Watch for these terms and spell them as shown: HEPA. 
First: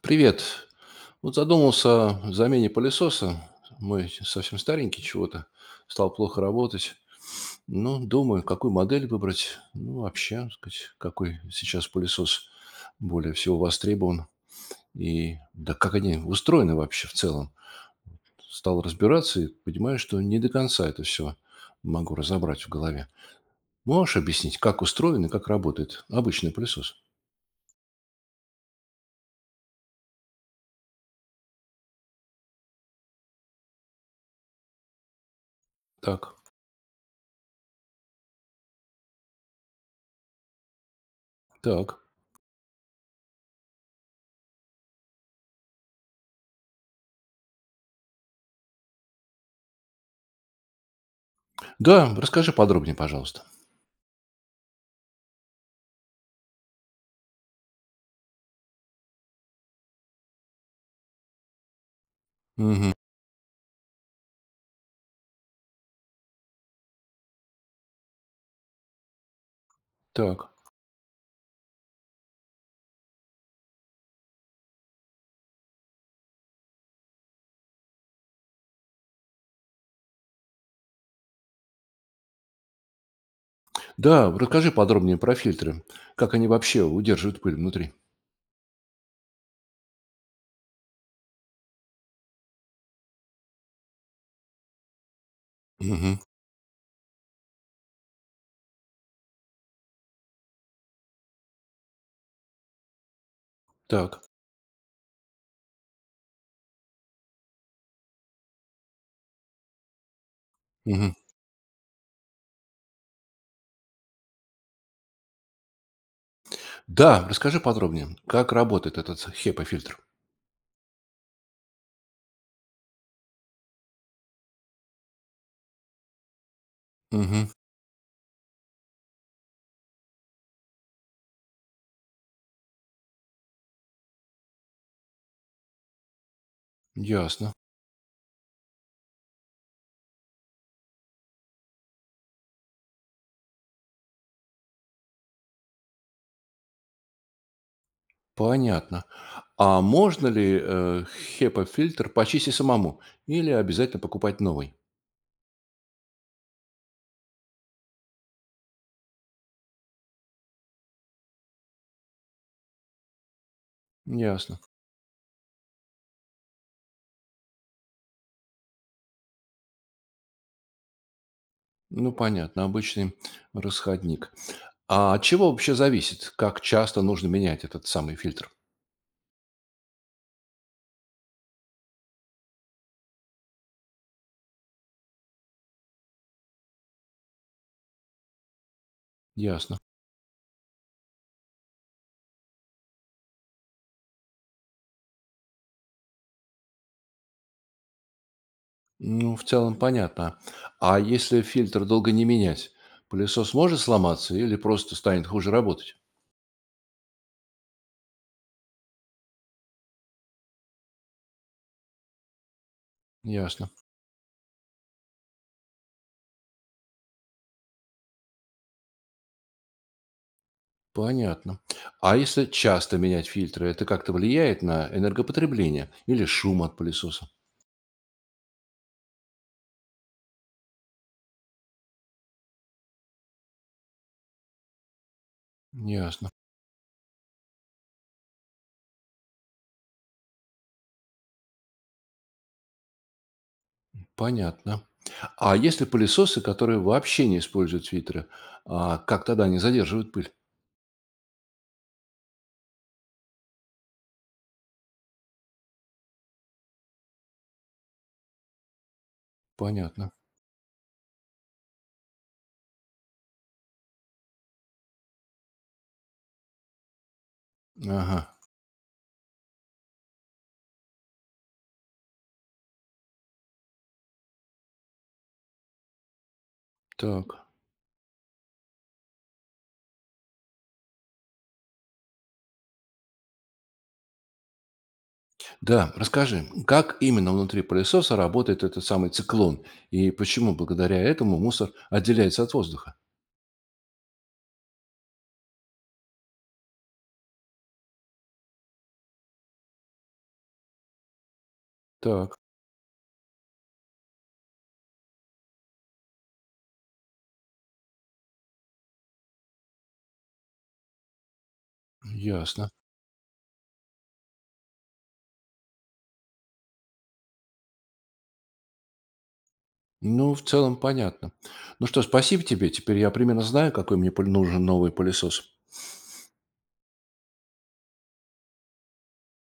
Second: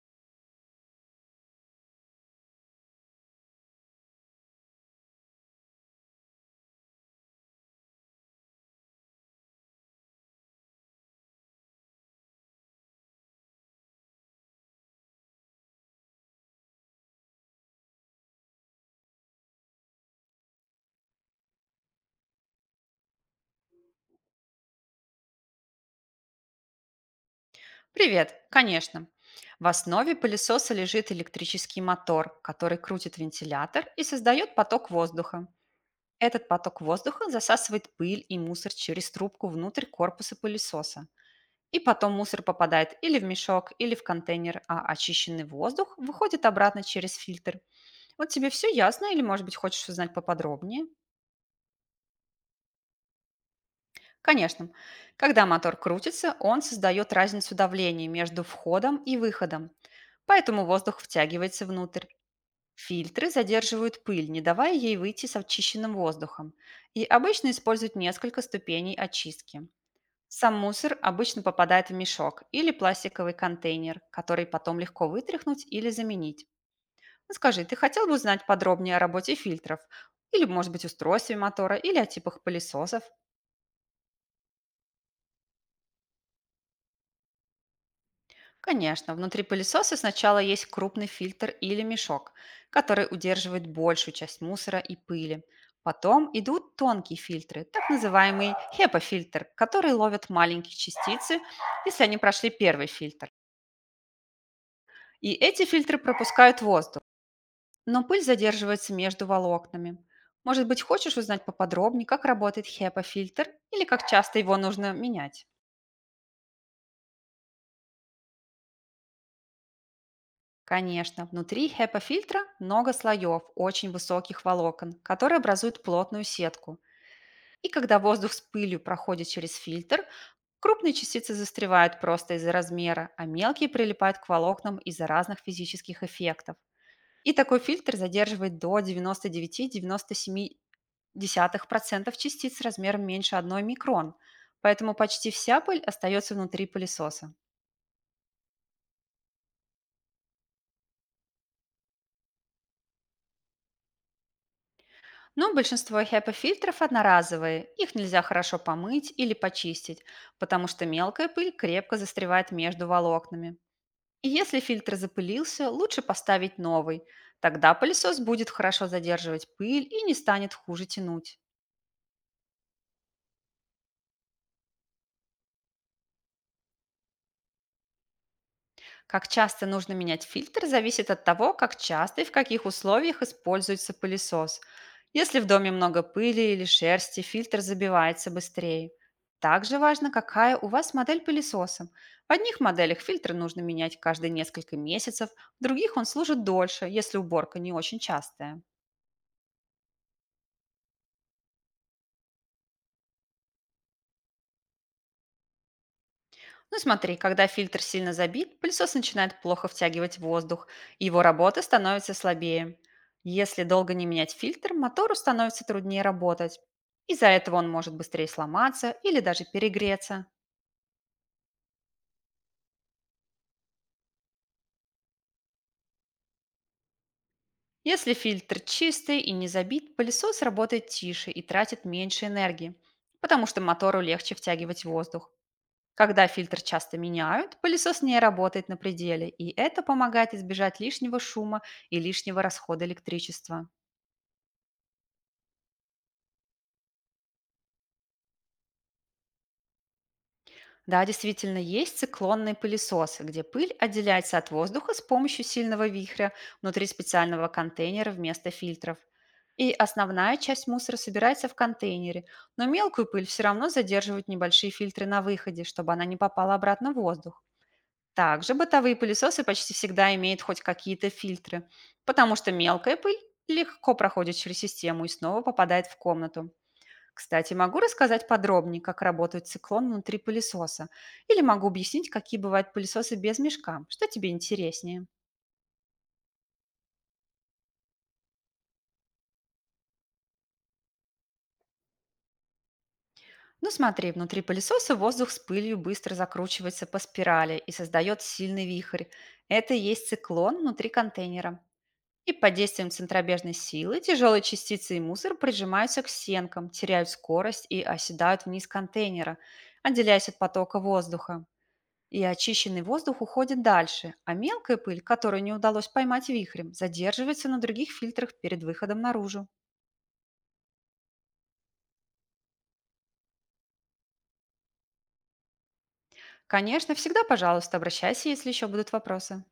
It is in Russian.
Привет. Вот задумался о замене пылесоса. Мой совсем старенький чего-то. Стал плохо работать. Ну, думаю, какую модель выбрать. Ну, вообще, так сказать, какой сейчас пылесос более всего востребован. И да, как они устроены вообще в целом. Стал разбираться и понимаю, что не до конца это все могу разобрать в голове. Можешь объяснить, как устроен и как работает обычный пылесос? Привет, конечно. В основе пылесоса лежит электрический мотор, который крутит вентилятор и создает поток воздуха. Так, Этот поток воздуха засасывает пыль и мусор через трубку внутрь корпуса пылесоса. И так. потом мусор попадает или в мешок, или в контейнер, а очищенный воздух выходит обратно через фильтр. Вот тебе все ясно или, может быть, хочешь узнать поподробнее? Да, расскажи подробнее, пожалуйста. Конечно. Когда мотор крутится, он создает разницу давления между входом и выходом. Поэтому воздух втягивается внутрь. Угу. Фильтры задерживают пыль, не давая ей выйти с очищенным воздухом. И обычно используют несколько ступеней очистки. Так. Сам мусор обычно попадает в мешок или пластиковый контейнер, который потом легко вытряхнуть или заменить. Ну, скажи, ты хотел бы узнать подробнее о работе фильтров? Или, может быть, устройстве мотора, или о типах пылесосов? Да, расскажи подробнее про фильтры. Как они вообще удерживают пыль внутри? Конечно, внутри пылесоса сначала есть крупный фильтр или мешок, который удерживает большую часть мусора и пыли. Мгм. Потом идут тонкие фильтры, так называемый HEPA-фильтр, которые ловят маленькие частицы, если они прошли первый фильтр. Так. И эти фильтры пропускают воздух, но пыль задерживается между волокнами. Может быть, Мгм. хочешь узнать поподробнее, как работает HEPA-фильтр или как часто его нужно менять? Да, расскажи подробнее, как работает этот хепа фильтр. Конечно, внутри HEPA-фильтра много слоев очень высоких волокон, которые образуют плотную сетку. Мгм. И когда воздух с пылью проходит через фильтр, крупные частицы застревают просто из-за размера, а мелкие прилипают к волокнам из-за разных физических эффектов. И Ясно. такой фильтр задерживает до 99,97% частиц размером меньше 1 микрон, поэтому почти вся пыль остается внутри пылесоса. Понятно. А можно ли HEPA-фильтр почистить самому или обязательно покупать новый? Но большинство HEPA-фильтров одноразовые, их нельзя хорошо помыть или почистить, потому что мелкая пыль крепко застревает между волокнами. И если Ясно. фильтр запылился, лучше поставить новый. Тогда пылесос будет хорошо задерживать пыль и не станет хуже тянуть. Ну, понятно, обычный расходник. А от чего вообще зависит, как часто нужно менять этот самый фильтр? Как часто нужно менять фильтр, зависит от того, как часто и в каких условиях используется пылесос. Если в доме много пыли или шерсти, фильтр забивается быстрее. Также Ясно. важно, какая у вас модель пылесоса. В одних моделях фильтр нужно менять каждые несколько месяцев, в других он служит дольше, если уборка не очень частая. Ну, в целом понятно. А если фильтр долго не менять, пылесос может сломаться или просто станет хуже работать? Ну смотри, когда фильтр сильно забит, пылесос начинает плохо втягивать воздух, и его работа становится слабее. Если Ясно. долго не менять фильтр, мотору становится труднее работать. Из-за этого он может быстрее сломаться или даже перегреться. Понятно. А если часто менять фильтры, это как-то влияет на энергопотребление или шум от пылесоса? Если фильтр чистый и не забит, пылесос работает тише и тратит меньше энергии, потому что мотору легче втягивать воздух. Когда Ясно. фильтр часто меняют, пылесос не работает на пределе, и это помогает избежать лишнего шума и лишнего расхода электричества. Понятно. А если пылесосы, которые вообще не используют фильтры, а как тогда они задерживают пыль? Да, действительно, есть циклонные пылесосы, где пыль отделяется от воздуха с помощью сильного вихря внутри специального контейнера вместо фильтров. И Понятно. основная часть мусора собирается в контейнере, но мелкую пыль все равно задерживают небольшие фильтры на выходе, чтобы она не попала обратно в воздух. Ага. Также бытовые пылесосы почти всегда имеют хоть какие-то фильтры, потому что мелкая пыль легко проходит через систему и снова попадает в комнату. Так. Кстати, могу рассказать подробнее, как работает циклон внутри пылесоса. Или могу объяснить, какие бывают пылесосы без мешка. Что тебе интереснее? Да, расскажи, как именно внутри пылесоса работает этот самый циклон и почему благодаря этому мусор отделяется от воздуха? Ну смотри, внутри пылесоса воздух с пылью быстро закручивается по спирали и создает сильный вихрь. Это и есть циклон внутри контейнера. И Так, под действием центробежной силы тяжелые частицы и мусор прижимаются к стенкам, теряют скорость и оседают вниз контейнера, отделяясь от потока воздуха. И ясно. очищенный воздух уходит дальше, а мелкая пыль, которую не удалось поймать вихрем, задерживается на других фильтрах перед выходом наружу. Ну, в целом понятно. Ну что, спасибо тебе. Теперь я примерно знаю, какой мне пыль- нужен новый пылесос. Конечно, всегда, пожалуйста, обращайся, если еще будут вопросы.